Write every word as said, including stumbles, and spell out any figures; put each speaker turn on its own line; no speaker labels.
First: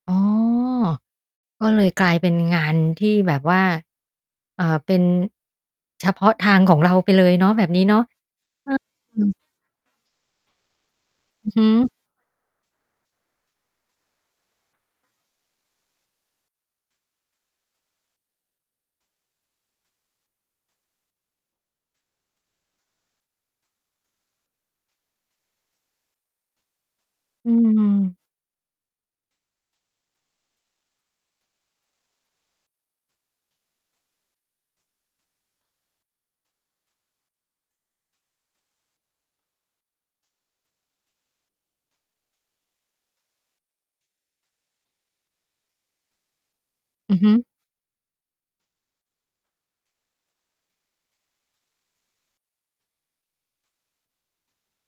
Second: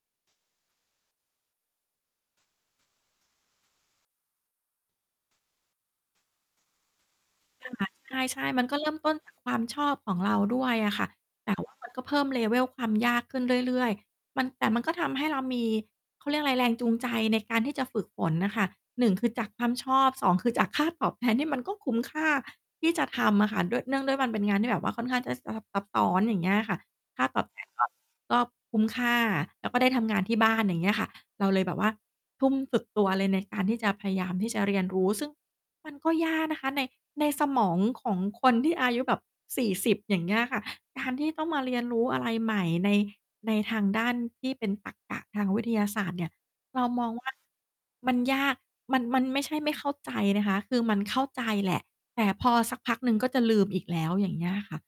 อ๋อ ก็เลยกลายเป็นงานที่แบบว่า เอ่อ เป็น เฉพาะทางของเราไปเลยเนาะ แบบนี
ค
้
่ะ
เนาะ
ใช่ ๆ มันก็เริ่มต
อ
้
า อ
น
ื
จ
ม
าก ความชอบของเราด้วยอะค่ะ
อ
แ
ือ
ต่
ฮ
ว
ึ
่ามันก็ เพิ่ม level ความยากขึ้นเรื่อย ๆ มัน แต่มันก็ทำให้เรามี เขาเรียกอะไร แรงจูงใจในการที่จะฝึกฝนน่ะค่ะ หนึ่ง คือจากความชอบ สอง คือจากค่าตอบแทนที่มันก็คุ้มค่าที่จะทำอะค่ะ ด้วย เนื่องด้วยมันเป็นงานที่แบบว่าค่อนข้างจะสลับซับซ้อน อย่างเงี้ยอะค่ะ ค่า ตอ
อ
บ
ื
แทนก็
ม
ก็คุ้มค่า แล้วก็ได้ทำงานที่ บ้าน อย่างเงี้ยค่ะ เราเลยแบบว่าทุ่มสุดตัวเลยในการที่จะพยายามที่จะเรียนรู้ ซึ่งมัน ก็ยากนะคะ ใน ในสมองของคนที่อายุแบบ สี่สิบ อย่างเงี้ยค่ะ การที่ต้องมาเรียนรู้อะไรใหม่ใน ในทางด้านที่เป็นตรรกะทางวิทยาศาสตร์เนี่ย เรามอ
อ
ง
ือ
ว
ฮ
่
ึ
า มันยาก มัน มันไม่ใช่ไม่เข้าใจนะคะ คือมันเข้าใจแหละ แต่พอสักพักหนึ่งก็จะลืมอีกแล้ว อย่างเงี้ยค่ะ